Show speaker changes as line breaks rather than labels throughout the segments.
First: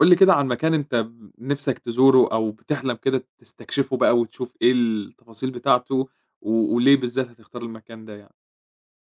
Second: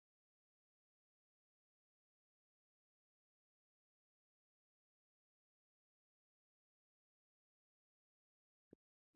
قُل لي كده عن مكان أنت نِفْسك تزوره أو بتحلم كده تستكشفه بقى وتشوف إيه التفاصيل بتاعته وليه بالذات هتختار المكان ده يعني؟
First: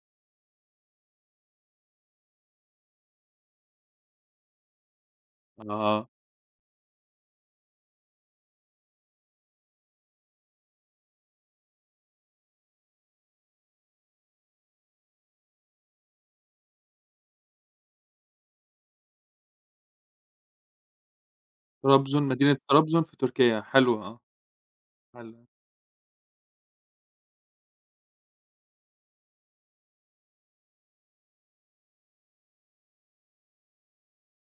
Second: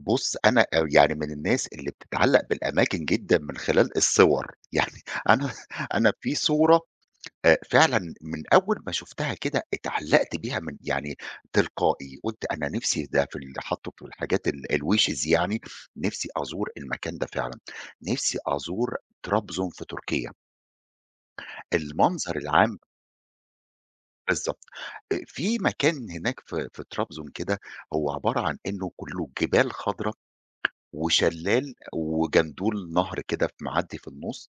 بُص، أنا يعني من الناس اللي بتتعلّق بالأماكن جدًا من خلال الصور، يعني أنا
آه،
أنا في صورة فعلًا من أول ما شُفتها كده اتعلّقت بيها من يعني تلقائي، قُلت أنا نِفْسي ده في حاطّه في الحاجات الwishes يعني، نِفْسي أزور المكان ده فعلًا، نِفْسي أزور طرابزون في تركيا،
طرابزون
المنظر
مدينة
العام
طرابزون في تركيا، حلو آه،
بالضبط،
حلو،
في مكان هناك في طرابزون كده هو عبارة عن إنه كُلّه جبال خضرا وشلال وجندول نهر كده ف معدّي في النُص،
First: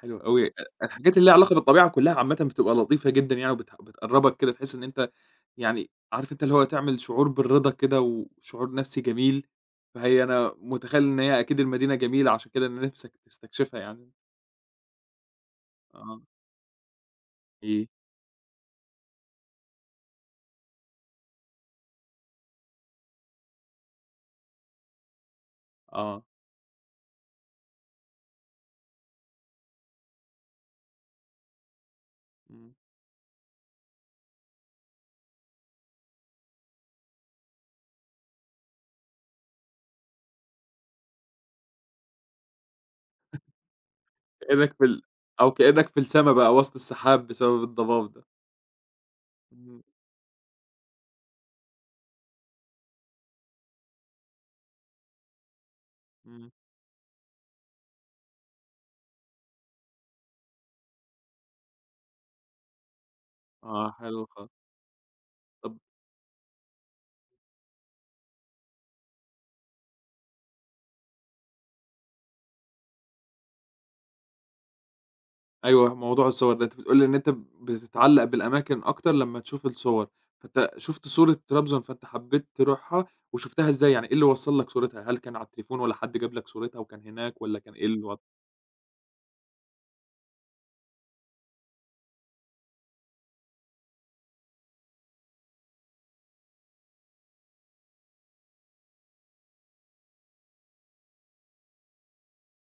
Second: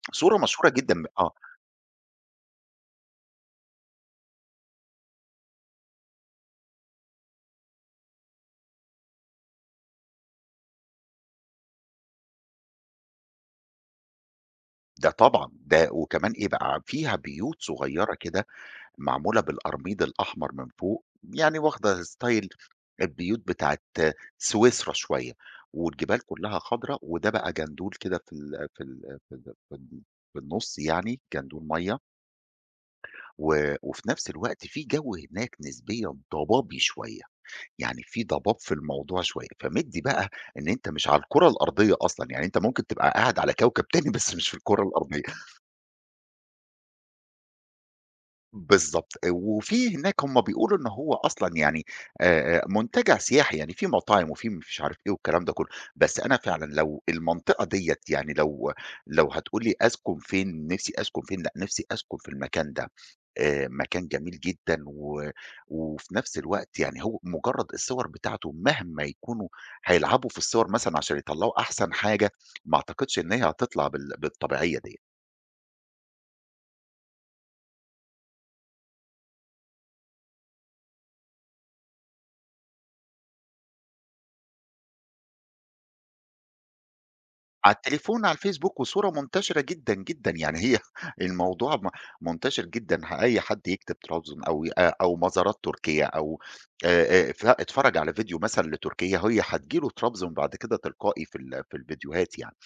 حلو
صورة
أوي.
مشهورة جدًا م
الحاجات اللي
آه،
ليها علاقة بالطبيعة كُلّها عامةً بتبقى لطيفة جدًا يعني بتقرّبك كده تحس إن أنت يعني عارف أنت اللي هو تعمل شعور بالرضا كده وشعور نَفْسي جميل، فهي أنا متخيّل إن هي أكيد المدينة جميلة عشان كده إن نِفْسك تستكشفها يعني.
ده طبعًا، ده
آه،
وكمان إيه بقى، فيها بيوت
إيه؟
صغيّرة كده معمولة بالقرميد الأحمر من فوق، يعني واخدة style البيوت بتاعة سويسرا شوية،
آه،
والجبال كلّها خضرا، وده بقى جندول كده في النُص يعني، جندول مَيّة،
إمم.
وفي نفس الوقت في جو هناك نسبيًا ضبابي شوية، يعني في ضباب في الموضوع شوية، فمدّي بقى إن أنت مش على الكرة الأرضية أصلًا، يعني أنت ممكن تبقى قاعد على كوكب تاني بس مش في
كأنك
الكرة
في ال
الأرضية،
أو كأنك في السما بقى وسط السحاب بسبب الضباب ده.
بالضبط،
إمم،
وفي هناك هم بيقولوا إن هو أصلًا يعني منتجع سياحي، يعني في مطاعم وفي مش عارف إيه والكلام ده كله، بس أنا
إمم،
فعلًا لو المنطقة ديّة يعني لو هتقول لي أسكن فين، نفسي أسكن فين، لأ نفسي أسكن في المكان ده.
آه
مكان
حلو
جميل
خالص.
جدًا و
طب
وفي نفس الوقت يعني هو مجرّد الصور بتاعته مهما يكونوا هيلعبوا في الصور مثلًا عشان يطلّعوا أحسن حاجة، ما أعتقدش إن هي هتطلع بالطبيعية ديّة.
أيوه موضوع الصور ده، أنت بتقول لي إن أنت بتتعلق بالأماكن أكتر لمّا تشوف الصور، فأنت شُفت صورة طرابزون فأنت حبيت تروحها، وشُفتها إزاي يعني إيه اللي وصّل لك صورتها؟ هل كان على التليفون والّا حد جاب لك صورتها وكان هناك والّا
على
كان إيه الوضع؟
التليفون على الفيسبوك وصورة منتشرة جدًا، جدًا، يعني هي الموضوع منتشر جدًا، أي حد يكتب طرابزون أو ي أ أو مزارات تركية أو ف اتفرّج على فيديو مثلًا لتركيا، هي هتيجي له طرابزون بعد كده تلقائي في الفيديوهات يعني.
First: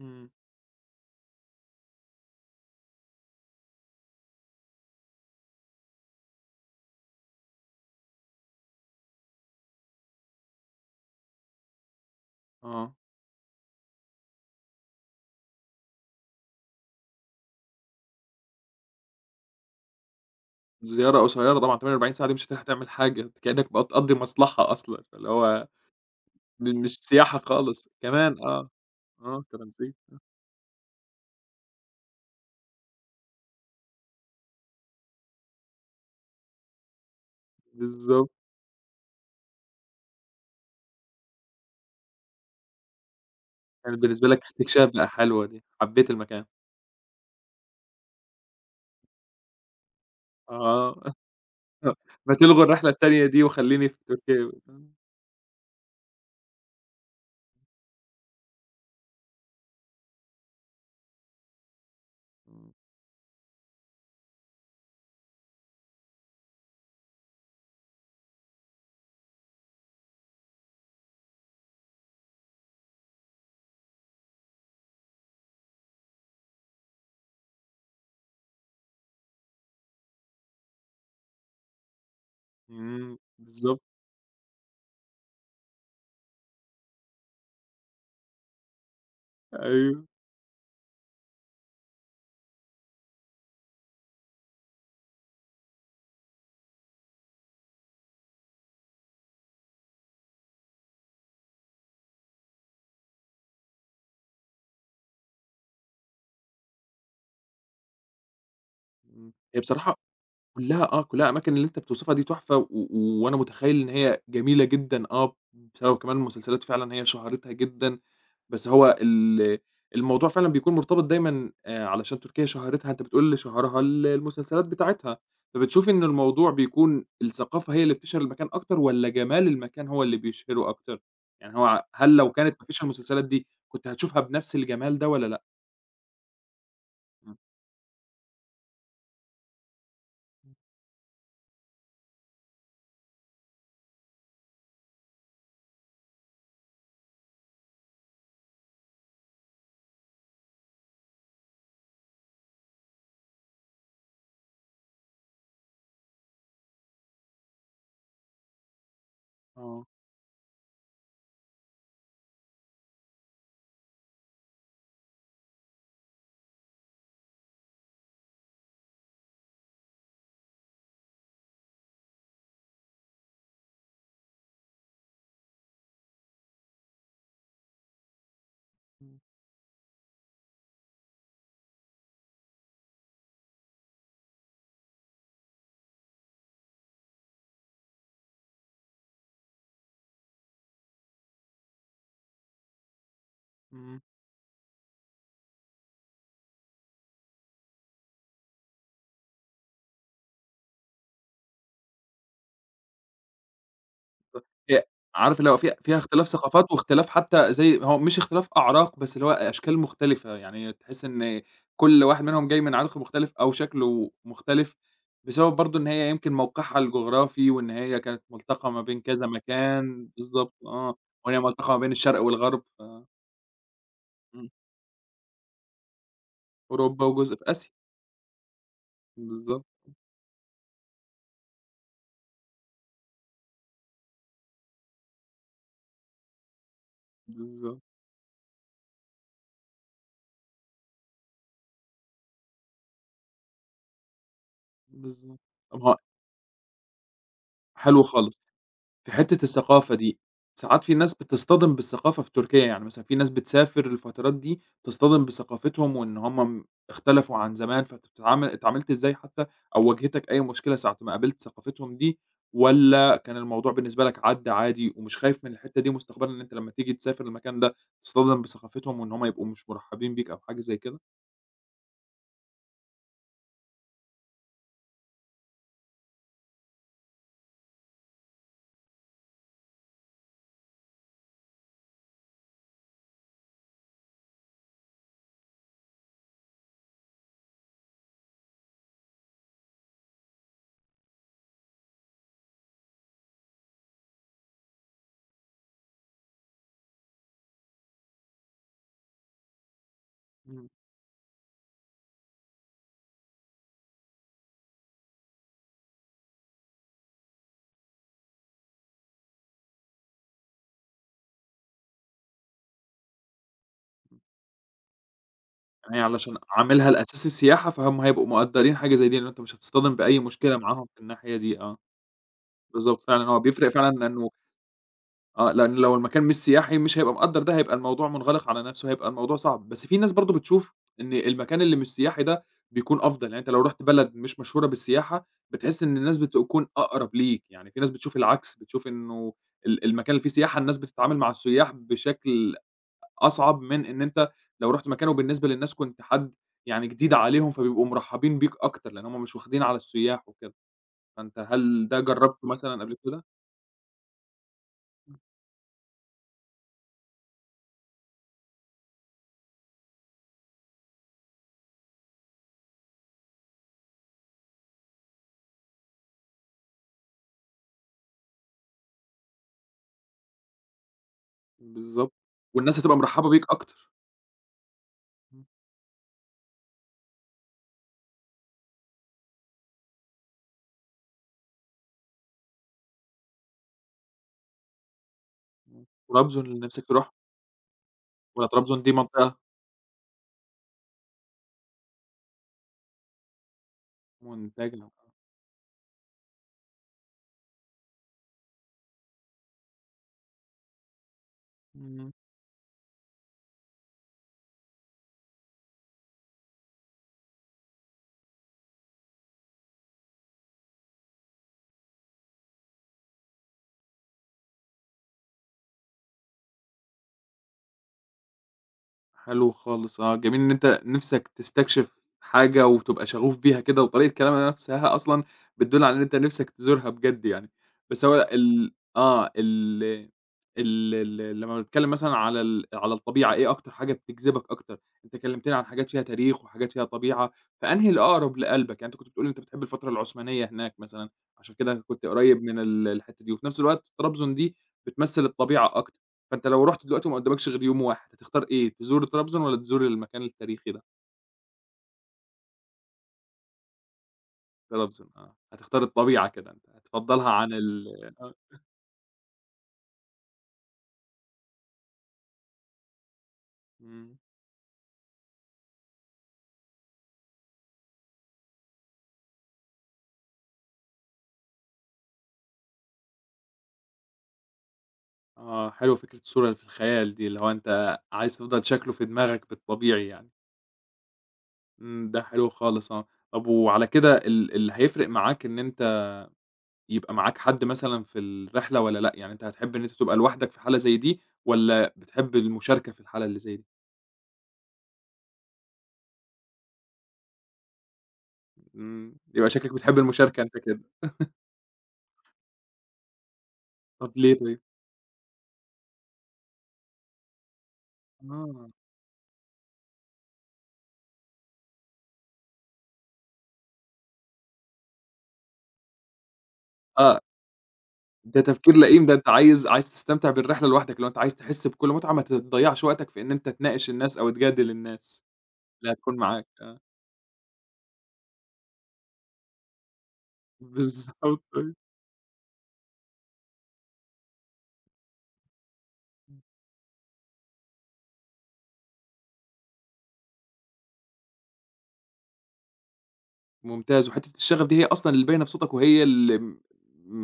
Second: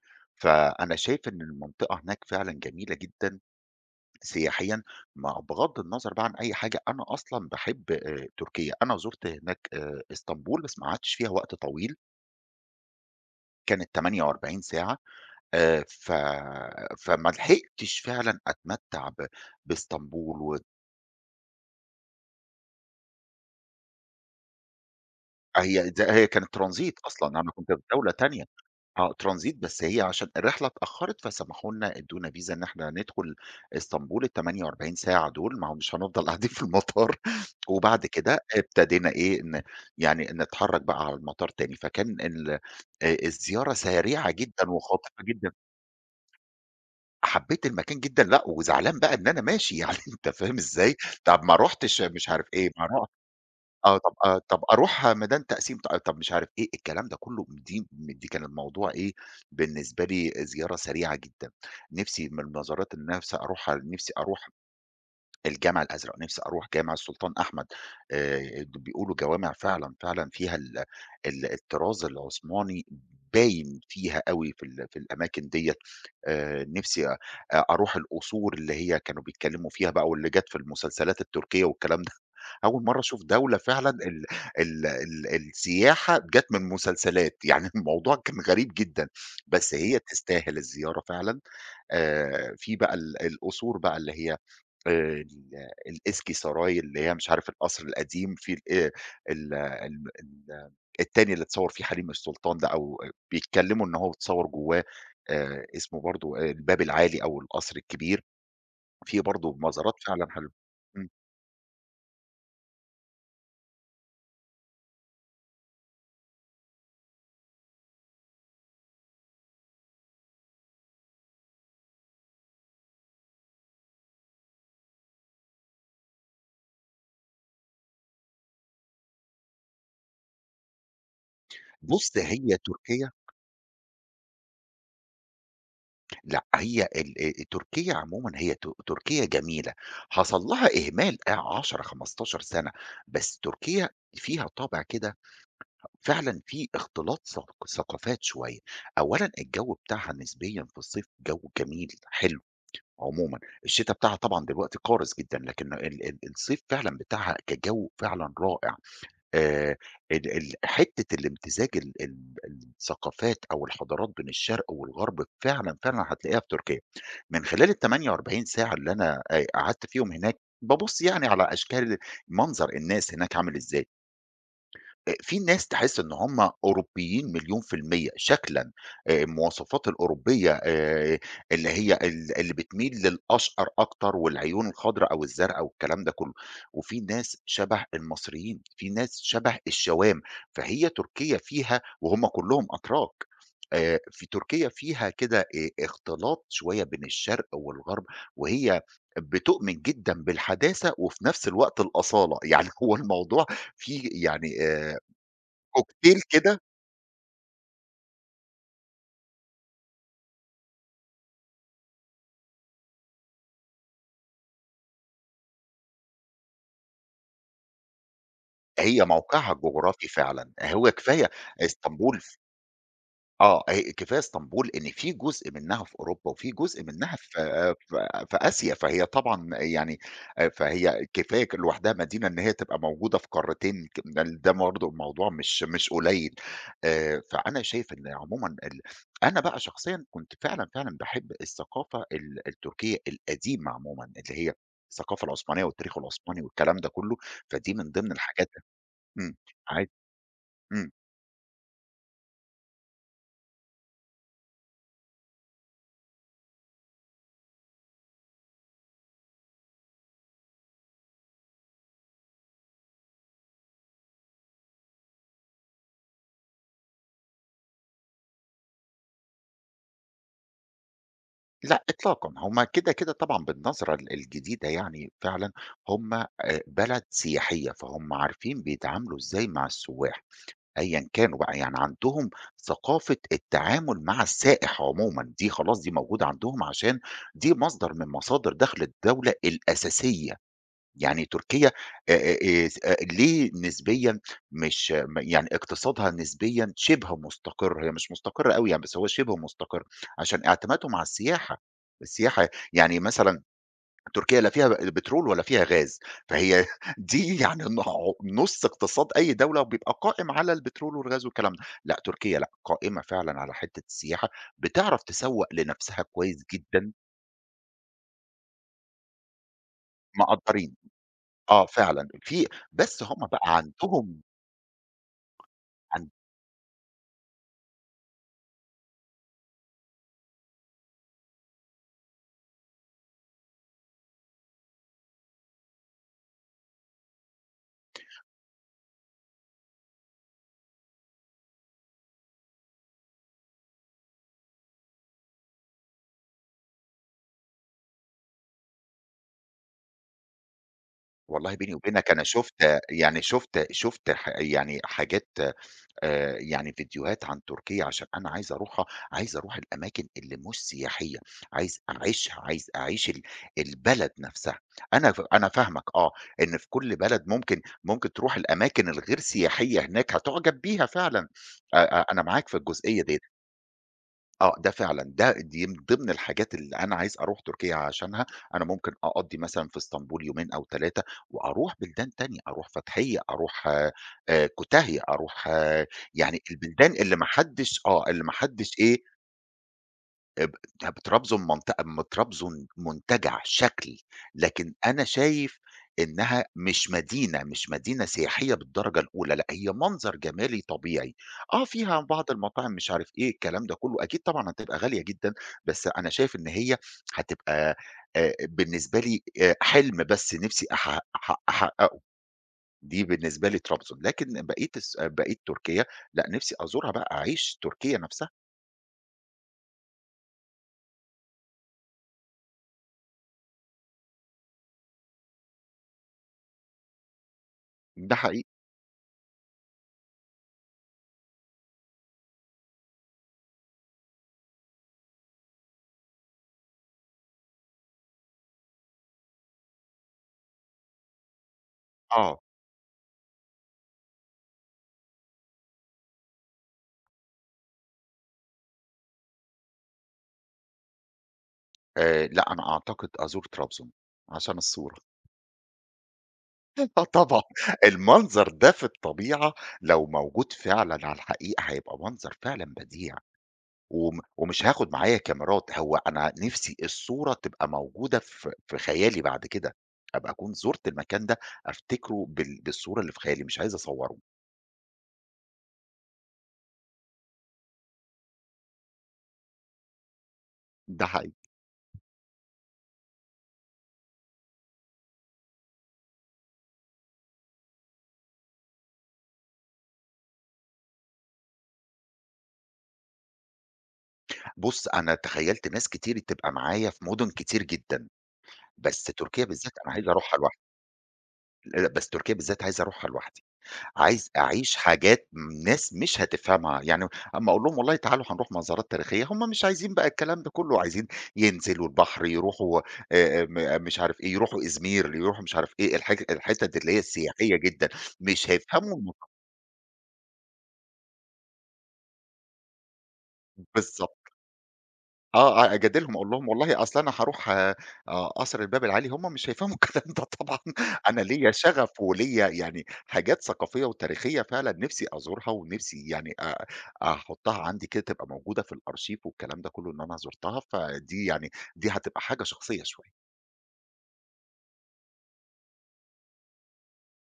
إمم،
فأنا شايف إن المنطقة هناك فعلًا جميلة جدًا سياحيًا، مع بغض النظر بقى عن أي حاجة، أنا أصلًا باحب تركيا، أنا زُرت هناك إسطنبول بس ما قعدتش فيها وقت طويل،
آه،
كانت 48 ساعة ف فما لحقتش فعلًا أتمتع بإسطنبول و
زيارة قصيرة طبعًا 48 ساعة دي مش هتلحق تعمل حاجة، أنت كأنك بقى بتقضّي مصلحة أصلًا، فاللي هو
هي د هي كانت
مش
ترانزيت
سياحة
أصلًا، أنا كنت في
خالص،
دولة
كمان
تانية.
آه،
آه
آه
ترانزيت، بس
ترانزيت،
هي عشان الرحلة اتأخّرت فسمحوا لنا ادّونا فيزا إن إحنا ندخل اسطنبول ال48 ساعة دُول، ما هو مش هنفضل قاعدين في المطار، وبعد
بالضبط.
كده ابتدينا إيه، يعني نتحرّك بقى على المطار تاني، فكان ال الزيارة
كانت بالنسبة
سريعة
لك
جدًا
استكشاف بقى،
وخاطفة
حلوة
جدًا،
دي، حبيت المكان.
حبّيت المكان جدًا، لأ وزعلان بقى إن أنا ماشي يعني أنت فاهم إزاي؟
آه،
طَب ما رُحتش مش
ما
عارف
تلغوا
إيه، ما
الرحلة
رُحت
التانية دي وخلّيني في
آه، طب آه،
تركيا.
طب أروح ميدان تقسيم ط آه، طب مش عارف إيه، الكلام ده كله دي كان الموضوع إيه، بالنسبة لي زيارة سريعة جدًا، نِفْسي من
إمم،
المزارات اللي نِفْسي أروح الجامع الأزرق، نِفْسي أروح جامع السلطان أحمد، بيقولوا جوامع فعلًا، فعلًا فيها ال ال الطراز العثماني باين فيها أوي في الأماكن ديّة، نِفْسي أروح القصور اللي هي كانوا بيتكلموا فيها بقى واللي جات في المسلسلات التركية والكلام ده. أول مرّة
إمم،
أشوف دولة
بالضبط،
فعلًا ال ال ال السياحة جات من مسلسلات، يعني الموضوع كان غريب جدًا، بس هي
أيوه.
تستاهل الزيارة فعلًا. في بقى القصور بقى اللي هي ال الإسكي سراي اللي هي مش عارف القصر القديم، في ال ال ال ال التاني اللي اتصوّر فيه حريم السلطان ده أو بيتكلّموا إن هو اتصوّر جوّاه اسمه برضه الباب العالي أو القصر الكبير، في
إمم،
برضه
هي
مزارات
بصراحة
فعلًا حلوة.
كلّها آه،
إمم.
كلّها الأماكن اللي أنت بتوصفها دي تحفة، و و- وأنا متخيّل إن هي جميلة جدًا، آه، بسبب كمان المسلسلات فعلًا هي شهرتها جدًا بس هو ال الموضوع فعلًا بيكون مرتبط دايمًا علشان تركيا شهرتها أنت بتقول اللي شهرها المسلسلات بتاعتها، فبتشوف إن الموضوع بيكون الثقافة هي اللي بتشهر المكان أكتر والّا جمال المكان هو اللي بيشهره أكتر؟ يعني هو
بُص
هل لو
هي
كانت ما فيش
تركيا
المسلسلات دي كنت هتشوفها بنفس الجمال ده والّا لأ؟
لأ، هي ال تركيا عمومًا هي تركيا جميلة، حصل لها إهمال 10، 15 سنة، بس تركيا فيها طابع كده فعلًا في اختلاط ثق ثقافات شوية، أولًا الجو بتاعها نسبيًا في الصيف جو جميل حلو عمومًا، الشتا بتاعها طبعًا دلوقتي قارس جدًا، لكن ال ال الصيف فعلًا بتاعها كجو فعلًا رائع. آآ
آه،
ال ال حتّة الامتزاج ال ال الثقافات أو الحضارات بين الشرق والغرب فعلًا، فعلًا هتلاقيها في تركيا. من خلال ال48 ساعة اللي أنا قعدت فيهم هناك، بابُص يعني على أشكال منظر الناس هناك عامل إزاي. في ناس تحس إن هم أوروبيين مليون في المِيّة شكلًا، المواصفات الأوروبية اللي هي اللي بتميل للأشقر أكتر والعيون الخضرا أو الزرقا والكلام ده كلّه، وفي ناس شبه المصريين، في ناس شبه الشوام، فهي تركيا فيها وهم كلّهم أتراك،
إمم.
في تركيا فيها كده اختلاط شوية بين الشرق والغرب، وهي بتؤمن جدًا بالحداثة وفي نفس الوقت الأصالة، يعني هو الموضوع فيه يعني
هي عارف اللي هو في فيها
كوكتيل
اختلاف
كده
ثقافات واختلاف حتى زي هو مش اختلاف أعراق، بس اللي هو أشكال مختلفة، يعني تحس إن كل واحد منهم جاي من عرق مختلف أو شكله مختلف، بسبب برضه إن هي يمكن موقعها الجغرافي، وإن هي كانت ملتقى ما بين
هي
كذا
موقعها الجغرافي
مكان
فعلًا،
بالضبط
هو
آه،
كفاية
وإن هي ملتقى ما بين الشرق
إسطنبول
والغرب، ف
آه، هي كفاية
إمم،
إسطنبول إن في جزء منها في أوروبا، وفي جزء
أوروبا
منها
وجزء في آسيا،
في آسيا، فهي طبعًا
بالضبط،
يعني فهي كفاية لوحدها مدينة إن هي تبقى موجودة في قارتين ك ال ده برضه الموضوع مش قليل، فأنا
بالضبط،
شايف إن عمومًا أنا بقى شخصيًا كنت فعلًا، فعلًا باحب الثقافة التركية القديمة عمومًا، اللي هي الثقافة
بالضبط.
العثمانية
طب ها
والتاريخ العثماني والكلام ده كله، فدي من
حلو
ضمن
خالص.
الحاجات
في
إمم،
حتّة
عادي،
الثقافة دي، ساعات
إمم.
في ناس بتصطدم بالثقافة في تركيا، يعني مثلًا في ناس بتسافر الفترات دي تصطدم بثقافتهم وإن هم اختلفوا عن زمان، فأنت بتتعامل اتعاملت إزاي حتى أو واجهتك أي مشكلة ساعة ما قابلت ثقافتهم دي، والّا كان الموضوع بالنسبة لك عدّى عادي ومش خايف من الحتّة دي مستقبلًا إن أنت لمّا تيجي تسافر المكان ده تتصطدم بثقافتهم وإن هم يبقوا مش مرحبين بيك أو حاجة زي كده؟
لأ إطلاقًا، هم كده، كده طبعًا بالنظرة الجديدة يعني فعلًا هم بلد سياحية، فهم عارفين بيتعاملوا إزاي مع السُّواح أيًا كانوا بقى، يعني عندهم ثقافة التعامل مع السائح عمومًا، دي خلاص دي موجودة عندهم عشان دي مصدر من مصادر دخل الدولة الأساسية. يعني تركيا آآ س ليه نسبيًا مش م يعني اقتصادها نسبيًا شِبه مستقر، هي مش مستقرة أوي يعني بس هو شِبه مستقر، عشان
إمم.
اعتمادهم على السياحة، السياحة يعني مثلًا تركيا لا فيها بترول ولا فيها غاز، فهي دي يعني نُص اقتصاد أي دولة بيبقى قائم على البترول والغاز والكلام ده، لأ تركيا لأ، قائمة فعلًا على حتة السياحة، بتعرف تسوّق
يعني هي
لنفسها
علشان
كويس
عاملها
جدًا،
لأساس السياحة فهُم هيبقوا مقدّرين حاجة زي دي، لإن أنت مش هتصطدم بأي مشكلة
مقدّرين،
معاهم في الناحية دي،
آه
آه.
فعلًا في
بالضبط
بس
فعلًا
هُم
آه،
بقى
بيفرق فعلًا
عندهم
لإنه آه، لإن لو
عن
المكان مش سياحي مش هيبقى مقدّر ده، هيبقى الموضوع منغلق على نَفْسه، هيبقى الموضوع صعب، بس في ناس برضه بتشوف إن المكان اللي مش سياحي ده بيكون أفضل، يعني أنت لو رُحت بلد مش مشهورة بالسياحة، بتحس إن الناس بتكون أقرب ليك، يعني في ناس بتشوف العكس، بتشوف إنه المكان اللي فيه سياحة الناس بتتعامل مع السُيّاح بشكل أصعب من إن أنت لو رُحت مكان وبالنسبة للناس كنت حد يعني جديد عليهم، فبيبقوا مرحّبين بيك أكتر، لإن هم مش واخدين على السُيّاح وكده، فأنت
والله بيني
هل ده
وبينك أنا
جرّبته
شُفت
مثلًا قبل
يعني
كده؟
شُفت شُفت ح يعني حاجات يعني فيديوهات عن تركيا عشان أنا عايز أروحها، عايز أروح الأماكن اللي مش سياحية، عايز أعيشها، عايز أعيش البلد نفسها. أنا فاهمك آه، إن في كل بلد ممكن تروح الأماكن الغير سياحية هناك هتُعجب بيها فعلًا، أ أ
بالضبط،
أنا معاك في
والناس هتبقى
الجزئية ديّة.
مرحّبة بيك أكتر.
آه، ده فعلًا،
إمم،
دي من ضمن الحاجات اللي أنا عايز أروح تركيا عشانها، أنا ممكن أقضّي مثلًا في اسطنبول يومين أو 3 وأروح بلدان تانية، أروح فتحية، أروح كوتاهية، أروح آه،
إمم.
يعني
طرابزون اللي نِفْسك
البلدان
تروحها
اللي ما حدّش آه، اللي ما
والّا
حدّش
طرابزون دي
إيه،
منطقة
ب ط طرابزون منطقة طرابزون منتجع شكل، لكن
منتجعة؟
أنا شايف إنها مش مدينة، مش مدينة سياحية بالدرجة الأولى، لأ هي منظر جمالي طبيعي، آه فيها
إمم.
بعض المطاعم مش عارف إيه الكلام ده كله، أكيد طبعًا هتبقى غالية جدًا، بس أنا شايف إن هي هتبقى بالنسبة لي حلم بس نفسي أحققه، دي بالنسبة لي طرابزون، لكن بقية بقية تركيا لأ نفسي أزورها بقى، أعيش تركيا نفسها،
حلو خالص آه، جميل إن أنت نِفْسك تستكشف حاجة وتبقى شغوف بيها كده، وطريقة كلامها نَفْسها أصلًا بتدُل على إن أنت نِفْسك تزورها بجد يعني، بس
ده
هو
حقيقي،
ال آه، ال ال ال لمّا بنتكلم مثلًا على على الطبيعة، إيه أكتر حاجة بتجذبك أكتر؟ أنت كلّمتني عن حاجات فيها تاريخ وحاجات فيها طبيعة، فأنهي الأقرب لقلبك؟ يعني أنت كنت بتقول أنت بتحب الفترة العثمانية هناك مثلًا، عشان كده كنت
آه.
قريّب من الحتّة دي، وفي نَفْس الوقت طرابزون دي بتمثّل الطبيعة أكتر. فأنت لو رُحت دلوقتي وما قدّامكش غير يوم واحد، هتختار إيه، تزور طرابزون والّا تزور المكان التاريخي ده؟
لأ، أنا أعتقد أزور طرابزون عشان الصورة.
طرابزون آه، هتختار الطبيعة كده أنت،
آه
هتفضّلها
طبعًا،
عن آه،
المنظر ده في الطبيعة لو موجود فعلًا على الحقيقة هيبقى منظر فعلًا بديع،
إمم،
ومش هاخد معايا كاميرات، هو أنا نِفْسي الصورة تبقى موجودة في خيالي بعد كده، أبقى أكون زُرت المكان ده أفتكره بالصورة اللي في خيالي، مش عايز أصوّره.
آه، حلوة فكرة الصورة اللي في الخيال دي، اللي هو أنت عايز تفضل شكله في دماغك بالطبيعي يعني،
ده حقيقي.
إمم، ده حلو خالص آه، طب وعلى كده اللي هيفرق معاك إن أنت يبقى معاك حد مثلًا في الرحلة والّا لأ، يعني أنت هتحب إن أنت تبقى لوحدك في حالة زي دي والّا بتحب المشاركة في الحالة اللي زي دي؟
بُص، أنا تخيّلت ناس كتير تبقى معايا في مدن كتير جدًا، بس
إمم،
تركيا
يبقى شكلك
بالذات أنا
بتحب
عايز أروحها
المشاركة أنت
لوحدي،
كده،
لأ، بس تركيا بالذات عايز أروحها لوحدي.
طب
عايز
ليه طيب؟
أعيش حاجات ناس مش هتفهمها، يعني أمّا أقول لهم والله تعالوا هنروح
آه.
مزارات تاريخية، هم مش عايزين بقى الكلام ده كله، عايزين ينزلوا البحر، يروحوا م مش عارف إيه، يروحوا إزمير، يروحوا مش عارف إيه، الحتت اللي هي
آه،
السياحية جدًا،
ده
مش
تفكير
هيفهموا
لئيم، ده أنت
المفهوم
عايز تستمتع بالرحلة لوحدك، لو أنت عايز تحس بكل متعة ما تضيّعش وقتك في إن أنت تناقش الناس
بالضبط.
أو تجادل الناس
آه،
اللي
أجادلهم
هتكون
أقول
معاك،
لهم
آه،
والله أصل أنا هاروح قصر الباب العالي، هم مش هيفهموا الكلام ده طبعًا،
بالضبط
أنا ليّا
أيوه،
شغف وليّا يعني حاجات ثقافية وتاريخية فعلًا نِفْسي أزورها ونِفْسي يعني أحُطّها عندي كده تبقى موجودة في الأرشيف والكلام ده كلّه إن أنا زُرتها، فدي يعني دي هتبقى حاجة شخصية شوية،
ممتاز، وحتّة الشغف دي هي أصلًا اللي باينة في صوتك وهي اللي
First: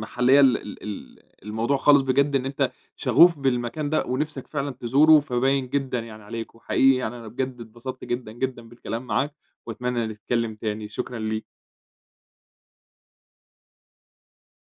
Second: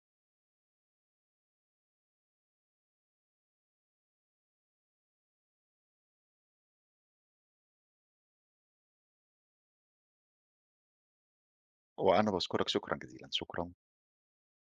محليّة ال ال ال الموضوع خالص بجد، إن أنت شغوف بالمكان ده ونِفْسك فعلًا تزوره، فباين جدًا يعني عليك، وحقيقي يعني أنا بجد اتبسطت جدًا، جدًا بالكلام معاك، وأتمنى نتكلّم تاني، شكرًا ليك.
وأنا باشكرك شكرًا جزيلًا، شكرًا.